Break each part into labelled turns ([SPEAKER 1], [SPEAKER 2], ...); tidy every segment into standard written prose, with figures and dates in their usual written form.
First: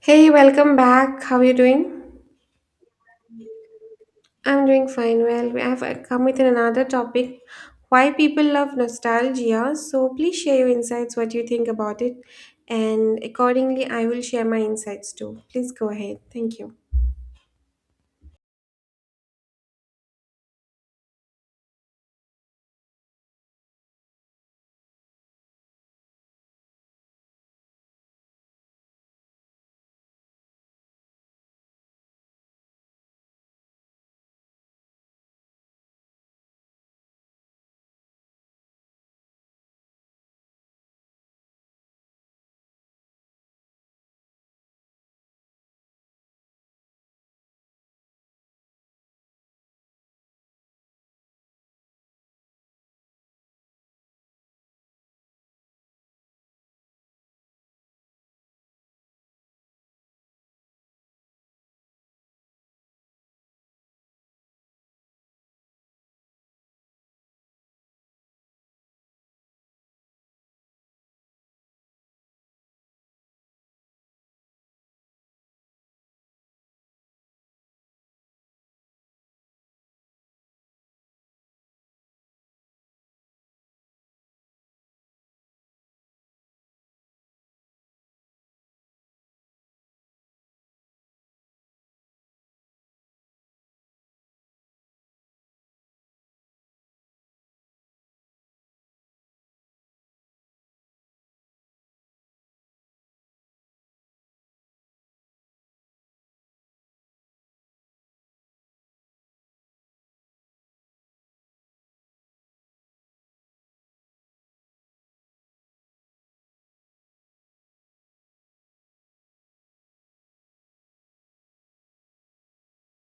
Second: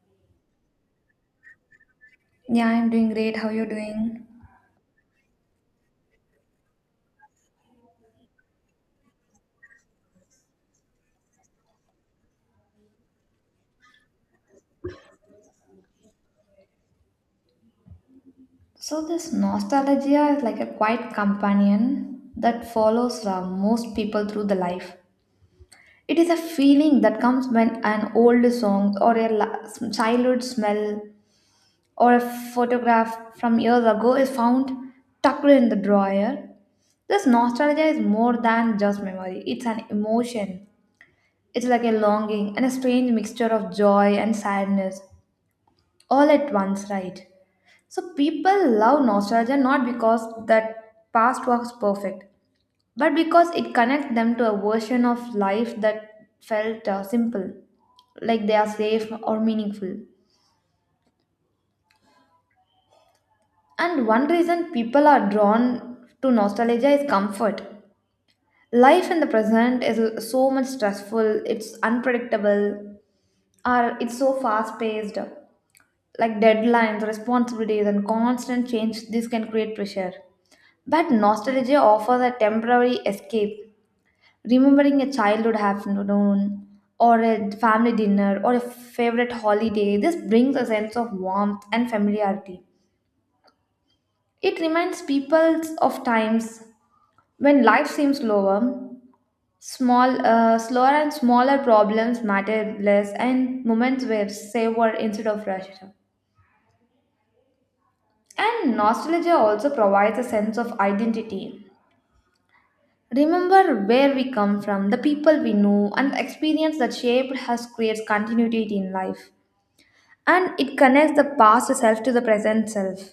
[SPEAKER 1] Hey, welcome back. How are you doing?
[SPEAKER 2] Yeah, I'm doing great. How you doing?
[SPEAKER 1] I'm doing fine. Well, we have come with another topic, why people love nostalgia. So, please share your insights, what you think about it, and accordingly, I will share my insights too. Please go ahead. Thank you.
[SPEAKER 2] So this nostalgia is like a quiet companion that follows most people through the life. It is a feeling that comes when an old song or a childhood smell or a photograph from years ago is found tucked in the drawer. This nostalgia is more than just memory. It's an emotion. It's like a longing and a strange mixture of joy and sadness all at once, right? So people love nostalgia not because that past was perfect, but because it connects them to a version of life that felt simple, like they are safe or meaningful. And one reason people are drawn to nostalgia is comfort. Life in the present is so much stressful, it's unpredictable, or it's so fast paced. Like deadlines, responsibilities, and constant change, this can create pressure. But nostalgia offers a temporary escape. Remembering a childhood afternoon, or a family dinner, or a favorite holiday, this brings a sense of warmth and familiarity. It reminds people of times when life seems slower, slower and smaller problems matter less, and moments were savored instead of rushed. And nostalgia also provides a sense of identity. Remember where we come from, the people we know, and the experience that shaped us creates continuity in life. And it connects the past self to the present self.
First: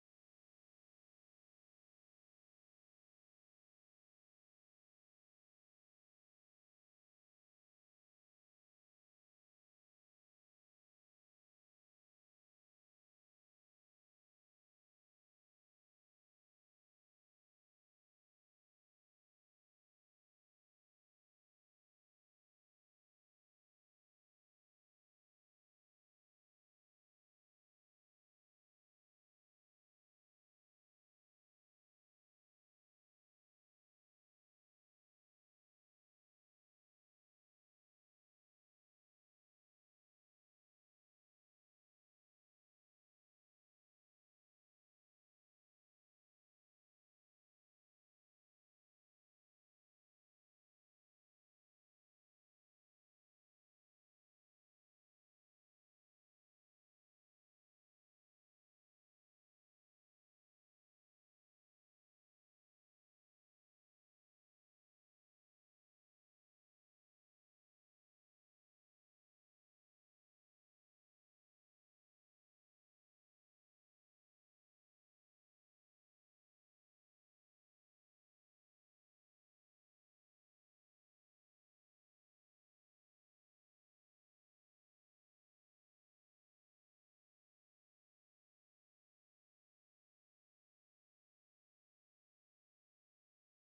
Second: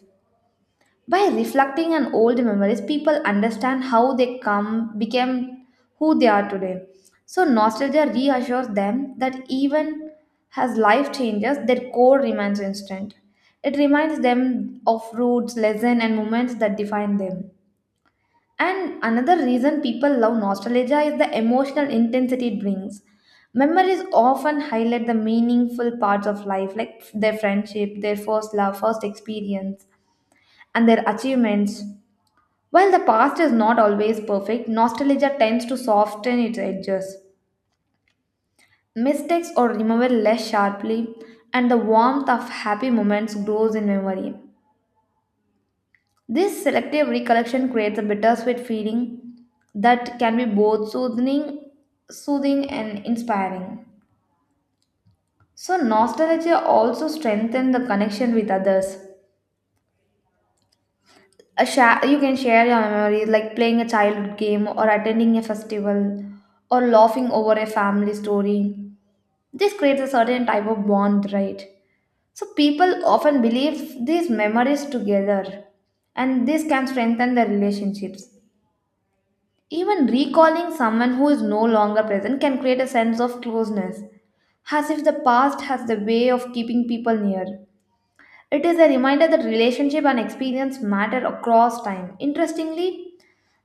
[SPEAKER 2] By reflecting on old memories, people understand how they come became who they are today. So nostalgia reassures them that even as life changes, their core remains instant. It reminds them of roots, lessons, and moments that define them. And another reason people love nostalgia is the emotional intensity it brings. Memories often highlight the meaningful parts of life, like their friendship, their first love, first experience, and their achievements. While the past is not always perfect, nostalgia tends to soften its edges. Mistakes are remembered less sharply, and the warmth of happy moments grows in memory. This selective recollection creates a bittersweet feeling that can be both soothing and inspiring. So nostalgia also strengthens the connection with others. You can share your memories like playing a childhood game or attending a festival or laughing over a family story. This creates a certain type of bond, right? So people often believe these memories together and this can strengthen the relationships. Even recalling someone who is no longer present can create a sense of closeness, as if the past has the way of keeping people near. It is a reminder that relationship and experience matter across time. Interestingly,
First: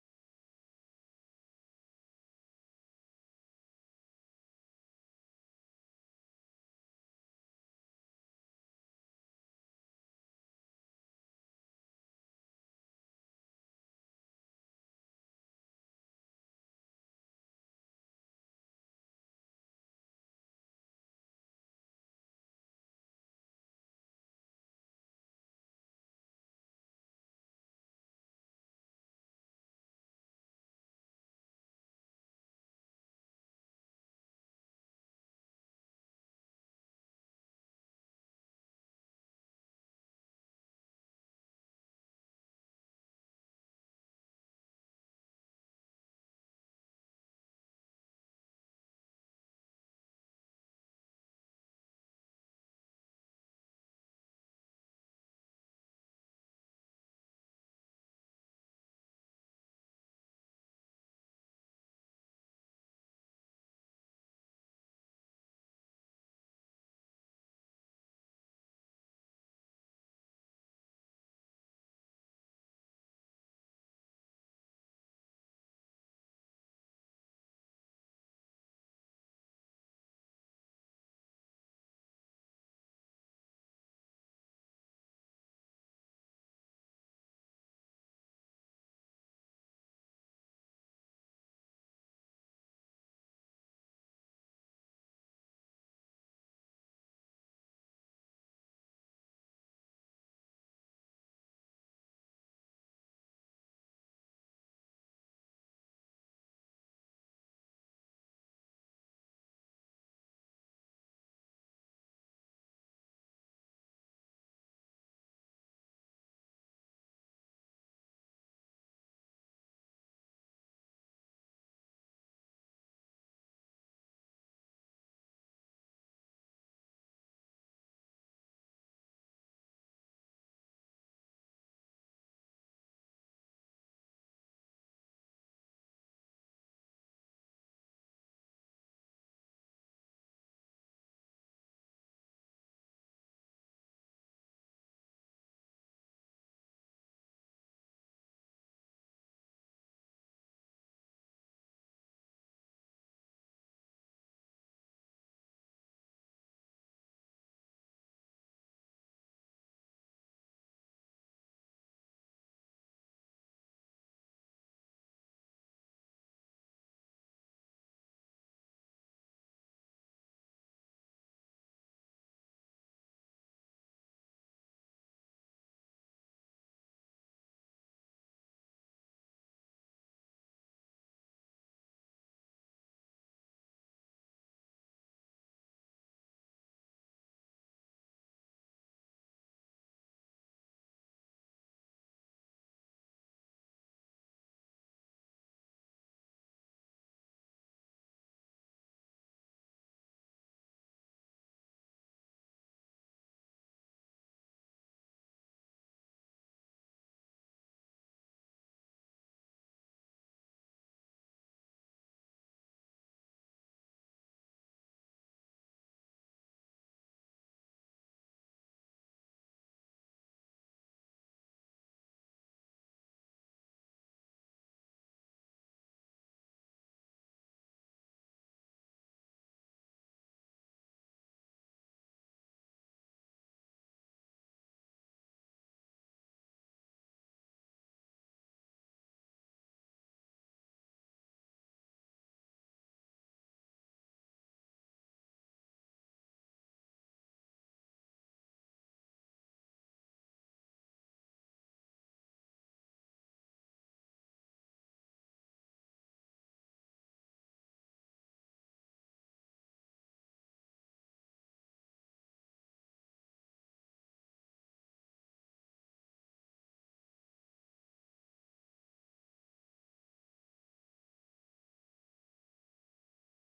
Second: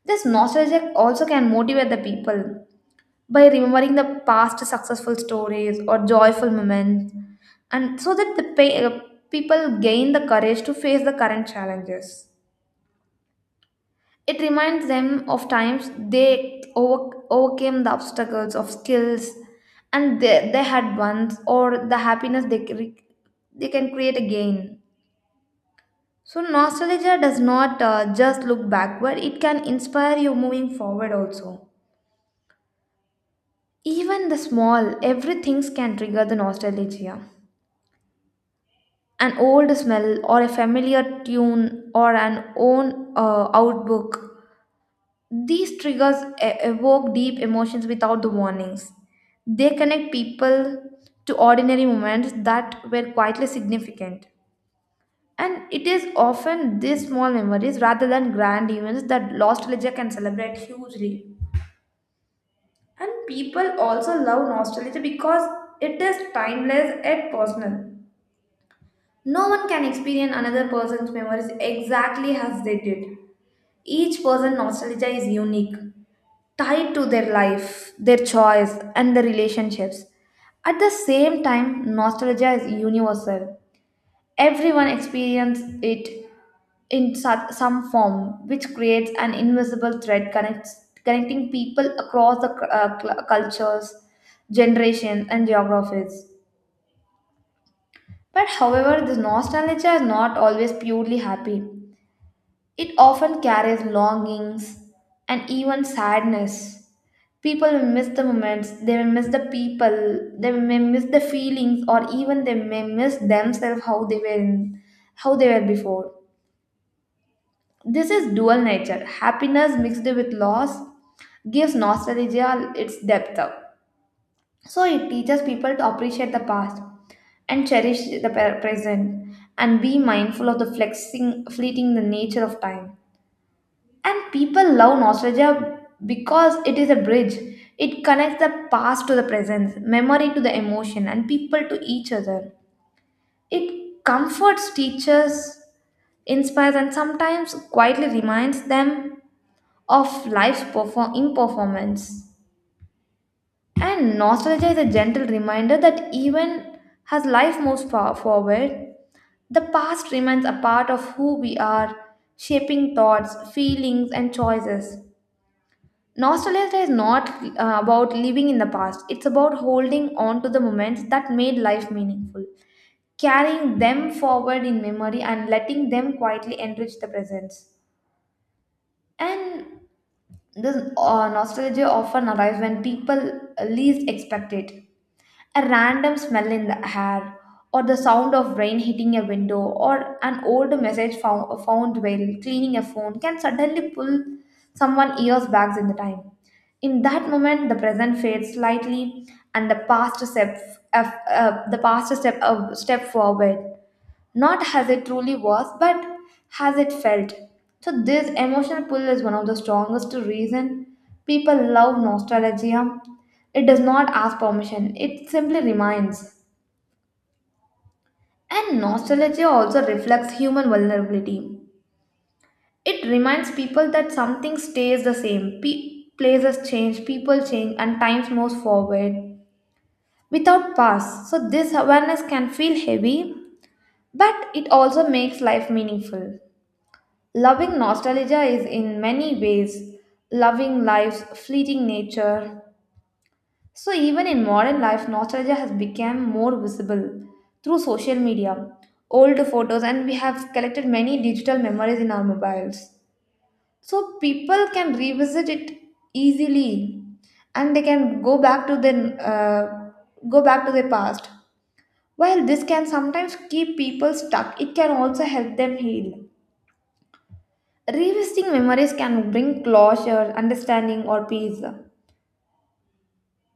[SPEAKER 2] this nostalgia also can motivate the people by remembering the past successful stories or joyful moments, and so that the people gain the courage to face the current challenges. It reminds them of times they overcame the obstacles of skills and they had once or the happiness they can create again. So, nostalgia does not just look backward, it can inspire you moving forward also. Even the small, everything can trigger the nostalgia. An old smell, or a familiar tune, or an own outbook. These triggers evoke deep emotions without the warnings. They connect people to ordinary moments that were quietly significant. And it is often these small memories rather than grand events that nostalgia can celebrate hugely. And people also love nostalgia because it is timeless and personal. No one can experience another person's memories exactly as they did. Each person's nostalgia is unique, tied to their life, their choice, and their relationships. At the same time, nostalgia is universal. Everyone experiences it in some form, which creates an invisible thread connecting people across the cultures, generations, and geographies. But however, this nostalgia is not always purely happy. It often carries longings and even sadness. People will miss the moments, they will miss the people, they may miss the feelings, or even they may miss themselves how they how they were before. This is dual nature. Happiness mixed with loss gives nostalgia its depth. So it teaches people to appreciate the past and cherish the present and be mindful of the flexing fleeting the nature of time. And people love nostalgia because it is a bridge. It connects the past to the present, memory to the emotion, and people to each other. It comforts, teaches, inspires, and sometimes quietly reminds them of life's imperformance. And nostalgia is a gentle reminder that even as life moves far forward, the past remains a part of who we are, shaping thoughts, feelings, and choices. Nostalgia is not about living in the past, it's about holding on to the moments that made life meaningful, carrying them forward in memory, and letting them quietly enrich the present. And this nostalgia often arrives when people least expect it. A random smell in the air, or the sound of rain hitting a window, or an old message found while cleaning a phone can suddenly pull someone years back in the time. In that moment, the present fades slightly, and the the step forward not as it truly was, but as it felt. So this emotional pull is one of the strongest reason people love nostalgia. It does not ask permission, it simply reminds. And nostalgia also reflects human vulnerability. It reminds people that something stays the same. Places change, people change, and times moves forward without past. So this awareness can feel heavy, but it also makes life meaningful. Loving nostalgia is in many ways loving life's fleeting nature. So, even in modern life, nostalgia has become more visible through social media, old photos, and we have collected many digital memories in our mobiles. So, people can revisit it easily and they can go back to uh, go back to their past. While this can sometimes keep people stuck, it can also help them heal. Revisiting memories can bring closure, understanding, or peace.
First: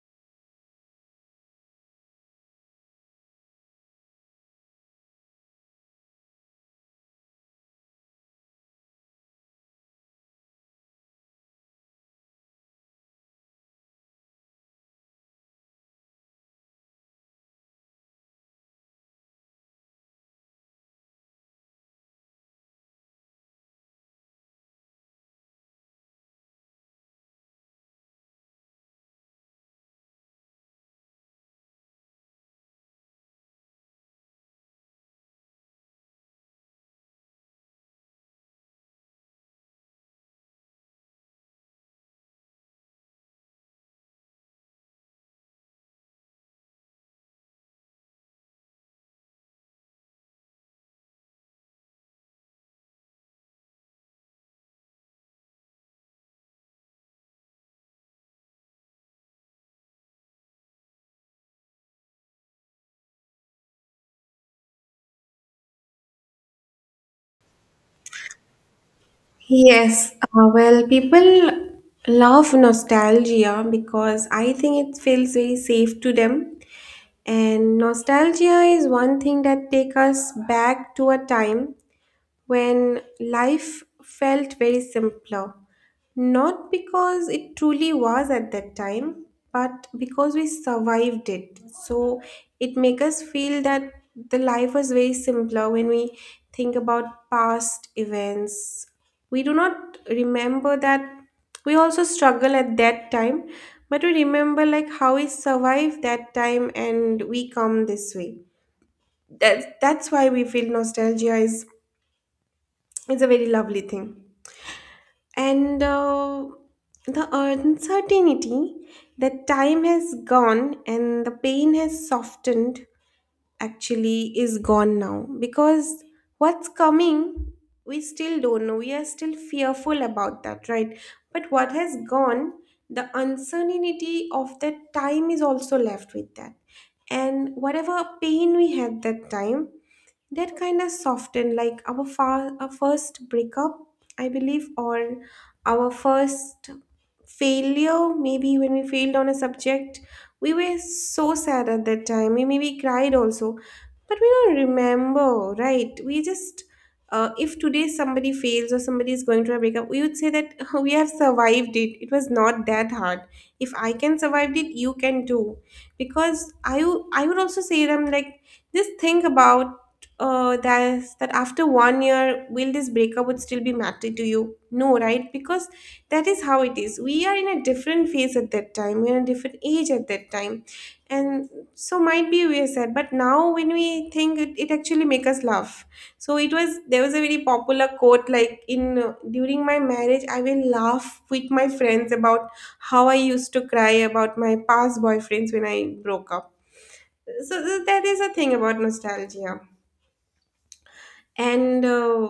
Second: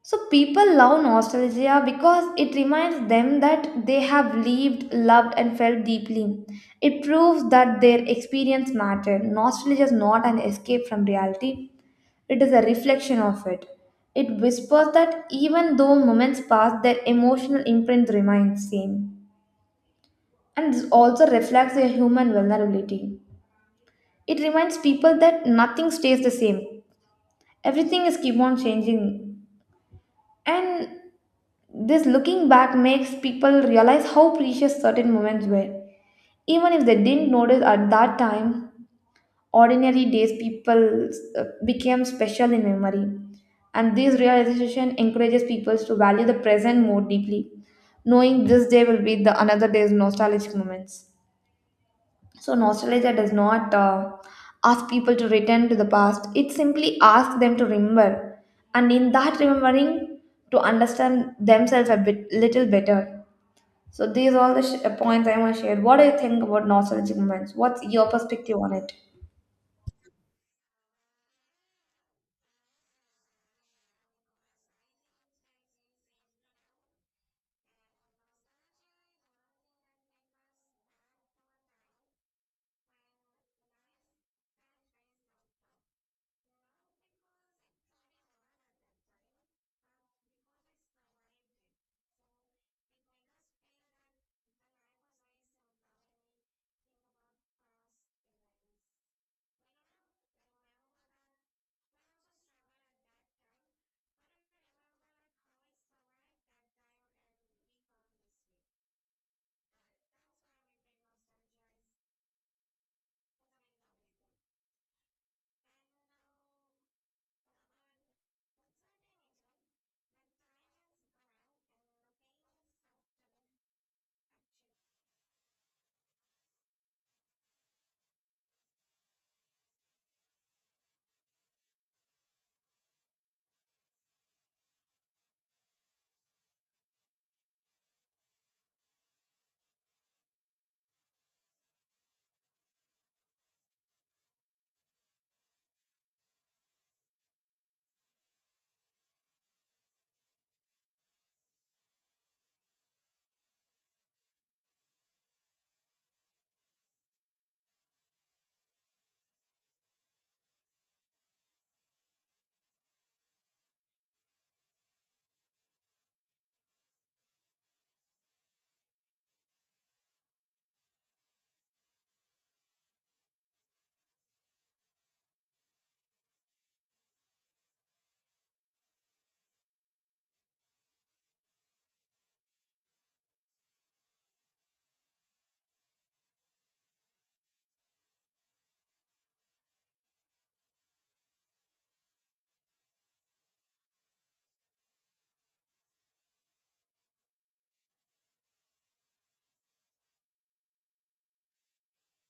[SPEAKER 2] So, people love nostalgia because it reminds them that they have lived, loved, and felt deeply. It proves that their experience mattered. Nostalgia is not an escape from reality, it is a reflection of it. It whispers that even though moments pass, their emotional imprint remains same. And this also reflects their human vulnerability. It reminds people that nothing stays the same, everything is keep on changing, and this looking back makes people realize how precious certain moments were, even if they didn't notice at that time. Ordinary days people became special in memory, and this realization encourages people to value the present more deeply, knowing this day will be the another day's nostalgic moments. So, nostalgia does not ask people to return to the past, it simply asks them to remember. And in that remembering, to understand themselves a bit, little better. So, these are all the points I want to share. What do you think about nostalgic moments? What's your perspective on it?
[SPEAKER 1] Yes, well, people love nostalgia because I think it feels very safe to them. And nostalgia is one thing that take us back to a time when life felt very simpler. Not because it truly was at that time, but because we survived it. So it makes us feel that the life was very simpler when we think about past events. We do not remember that we also struggle at that time, but we remember like how we survived that time and we come this way. That's why we feel nostalgia is it's a very lovely thing. And the uncertainty that time has gone and the pain has softened actually is gone now because what's coming we still don't know. We are still fearful about that, right? But what has gone, the uncertainty of that time is also left with that. And whatever pain we had that time, that kind of softened like our first breakup I believe or our first failure maybe when we failed on a subject, we were so sad at that time, we maybe cried also, but we don't remember, right? We just if today somebody fails or somebody is going through a breakup, we would say that we have survived it, it was not that hard. If I can survive it, you can too. Because I would also say them like, just think about that, after one year, will this breakup would still be matter to you? No, right? Because that is how it is. We are in a different phase at that time. We're in a different age at that time, and so might be we are sad. But now, when we think, it actually make us laugh. So it was there was a very popular quote like in during my marriage, I will laugh with my friends about how I used to cry about my past boyfriends when I broke up. So that is a thing about nostalgia. And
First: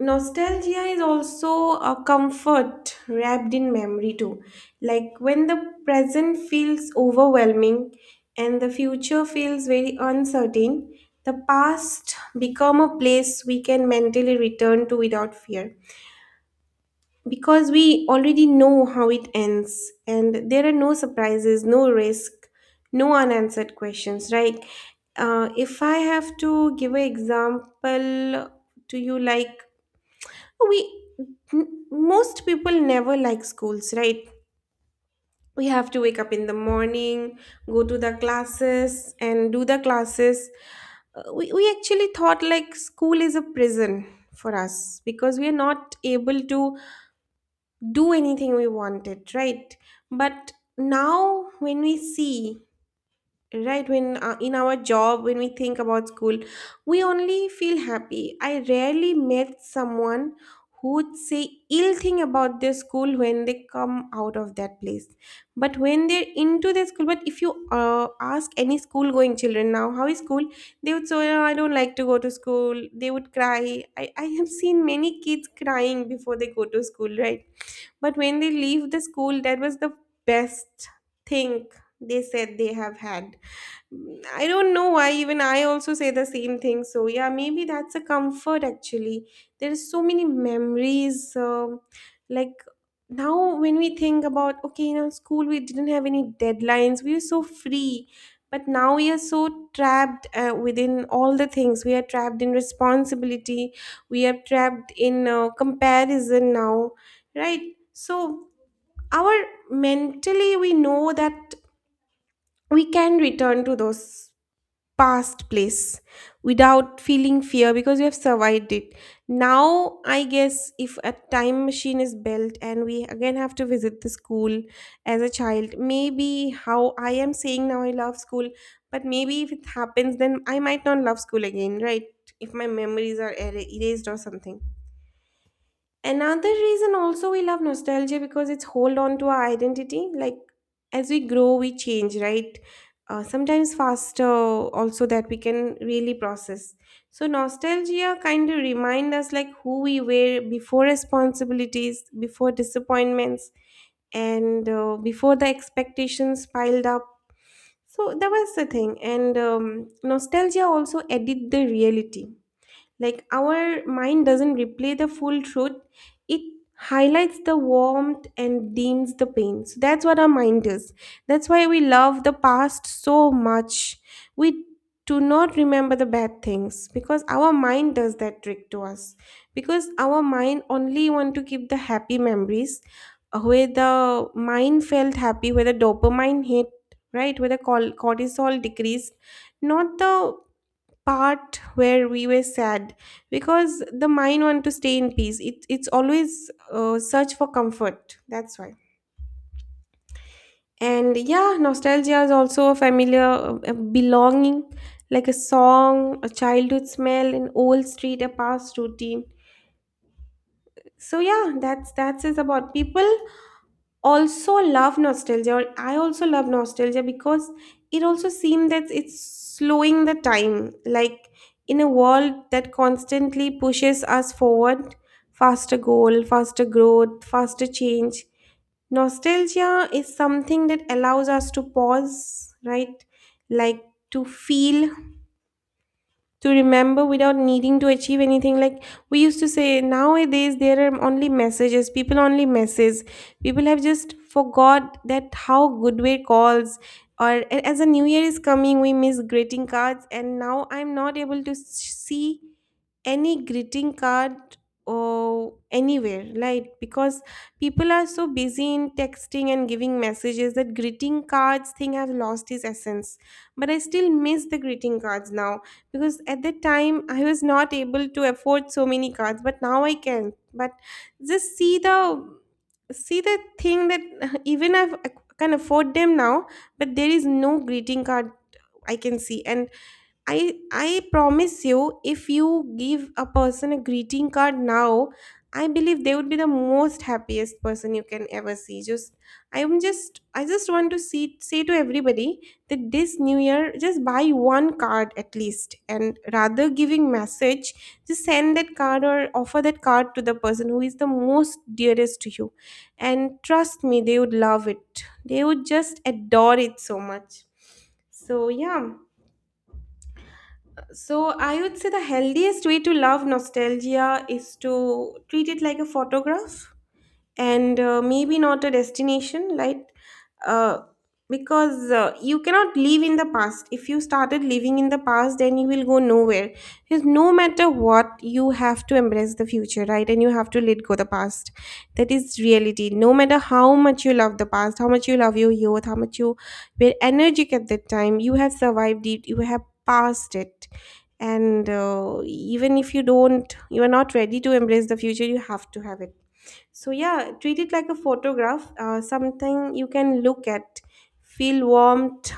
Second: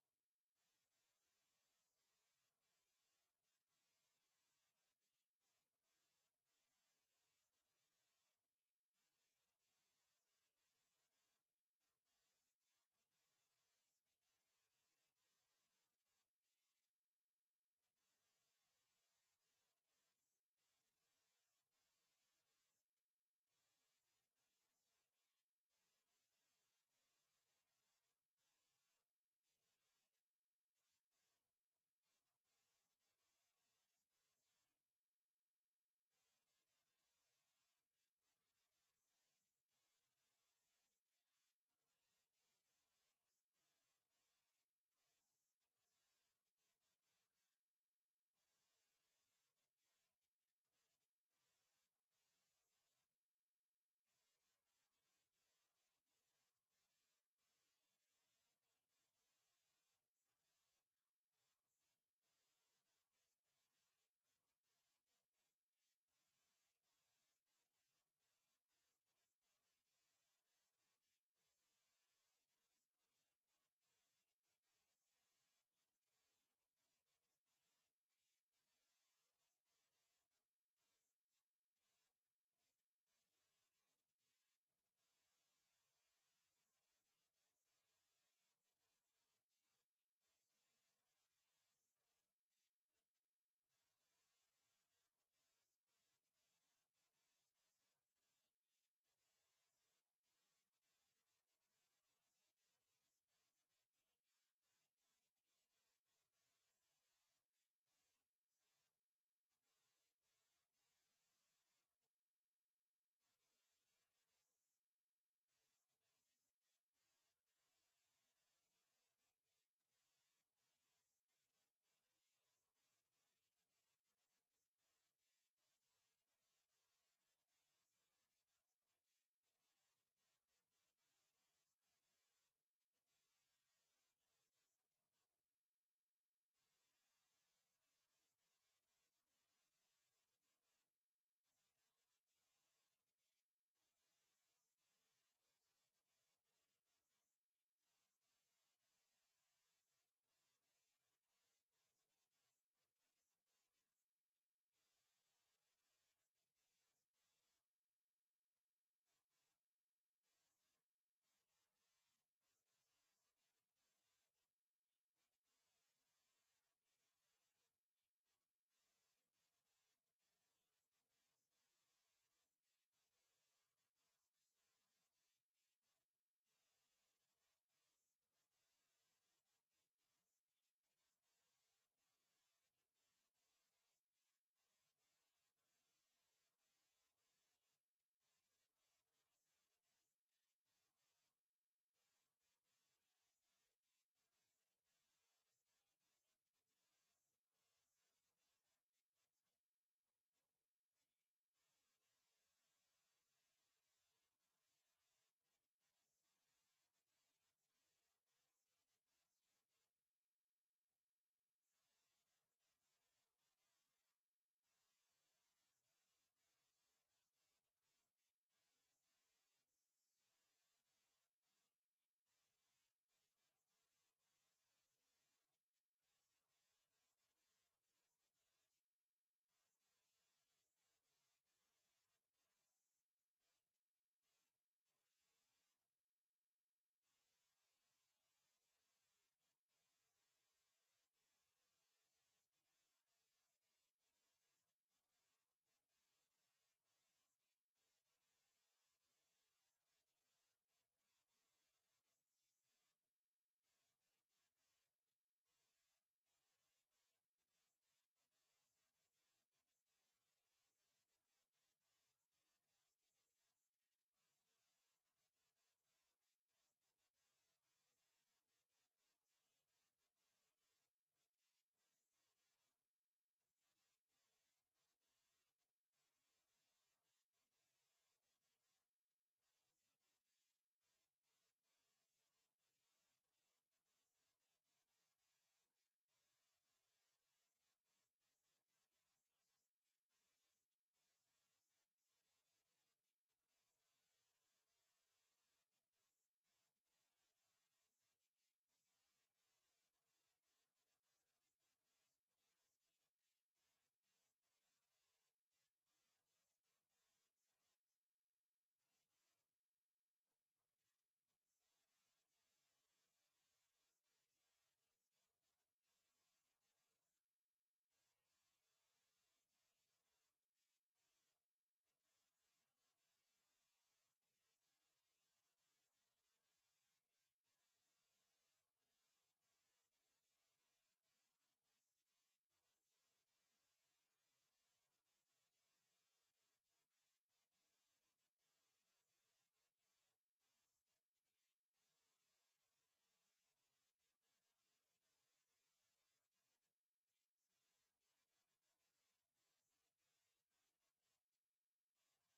[SPEAKER 1] nostalgia is also a comfort wrapped in memory, too. Like when the present feels overwhelming and the future feels very uncertain, the past become a place we can mentally return to without fear, because we already know how it ends and there are no surprises, no risk, no unanswered questions, right? If I have to give an example to you, like we most people never like schools, right? We have to wake up in the morning, go to the classes and do the classes. We actually thought like school is a prison for us because we are not able to do anything we wanted, right? But now when we see, right, when in our job when we think about school, we only feel happy. I rarely met someone who'd say ill thing about their school when they come out of that place. But when they're into their school, but if you ask any school going children now how is school, they would say, oh, I don't like to go to school. They would cry. I have seen many kids crying before they go to school, right? But when they leave the school, that was the best thing they said they have had. I don't know why, even I also say the same thing. So, yeah, maybe that's a comfort actually. There's so many memories. Like now, when we think about, okay, in our school, we didn't have any deadlines, we were so free. But now we are so trapped within all the things. We are trapped in responsibility, we are trapped in comparison now, right? So, our mentally, we know that we can return to those past place without feeling fear because we have survived it. Now I guess if a time machine is built and we again have to visit the school as a child, maybe how I am saying now I love school, but maybe if it happens then I might not love school again, right? If my memories are erased or something. Another reason also we love nostalgia because it's hold on to our identity. Like as we grow, we change, right? Sometimes faster also that we can really process. So nostalgia kind of remind us like who we were before responsibilities, before disappointments, and before the expectations piled up. So that was the thing. And nostalgia also edit the reality, like our mind doesn't replay the full truth, it highlights the warmth and dims the pain. So that's what our mind is. That's why we love the past so much. We do not remember the bad things because our mind does that trick to us. Because our mind only want to keep the happy memories, where the mind felt happy, where the dopamine hit, right? Where the cortisol decreased, not the part where we were sad, because the mind want to stay in peace. It's always search for comfort, that's why. And yeah, nostalgia is also a familiar, a belonging, like a song, a childhood smell, an old street, a past routine. So yeah, that's is about people also love nostalgia, or I also love nostalgia because it also seems that it's slowing the time. Like in a world that constantly pushes us forward, faster goal, faster growth, faster change, nostalgia is something that allows us to pause, right? Like to feel, to remember without needing to achieve anything. Like we used to say nowadays there are only messages, people only message. People have just forgot that how good way calls, or as a new year is coming, we miss greeting cards, and now I'm not able to see any greeting card or anywhere, like, because people are so busy in texting and giving messages that greeting cards thing have lost its essence. But I still miss the greeting cards now, because at that time I was not able to afford so many cards, but now I can. But just see the thing that even if I can afford them now, but there is no greeting card I can see, and I promise you, if you give a person a greeting card now, I believe they would be the most happiest person you can ever see. Just I just want to see say to everybody that this new year just buy one card at least, and rather giving message, just send that card or offer that card to the person who is the most dearest to you. And trust me, they would love it. They would just adore it so much. So yeah, so I would say the healthiest way to love nostalgia is to treat it like a photograph and maybe not a destination, like uh, because you cannot live in the past. If you started living in the past then you will go nowhere, because no matter what you have to embrace the future, right? And you have to let go the past. That is reality, no matter how much you love the past, how much you love your youth, how much you were energetic at that time, you have survived it, you have passed it. And even if you don't, you are not ready to embrace the future, you have to have it. So, yeah, treat it like a photograph, something you can look at, feel warmed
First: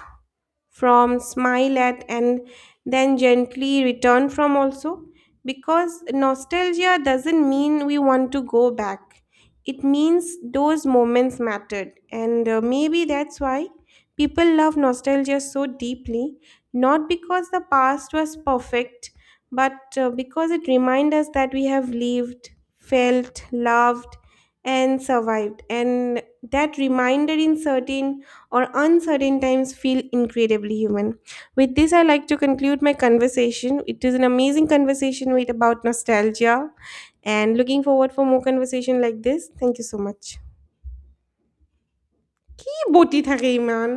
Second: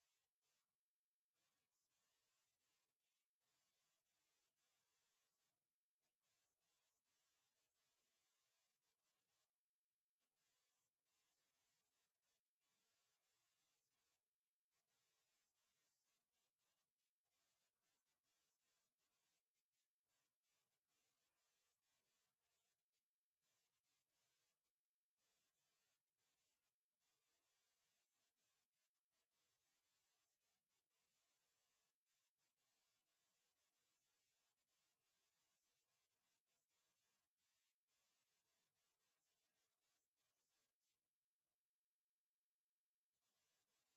[SPEAKER 1] from, smile at, and then gently return from also, because nostalgia doesn't mean we want to go back, it means those moments mattered. And maybe that's why people love nostalgia so deeply, not because the past was perfect, but because it reminds us that we have lived, felt, loved, and survived, and that reminder in certain or uncertain times feel incredibly human. With this, I like to conclude my conversation. It is an amazing conversation with about nostalgia and looking forward for more conversation like this. Thank you so much. কি বটি থাকে ইমান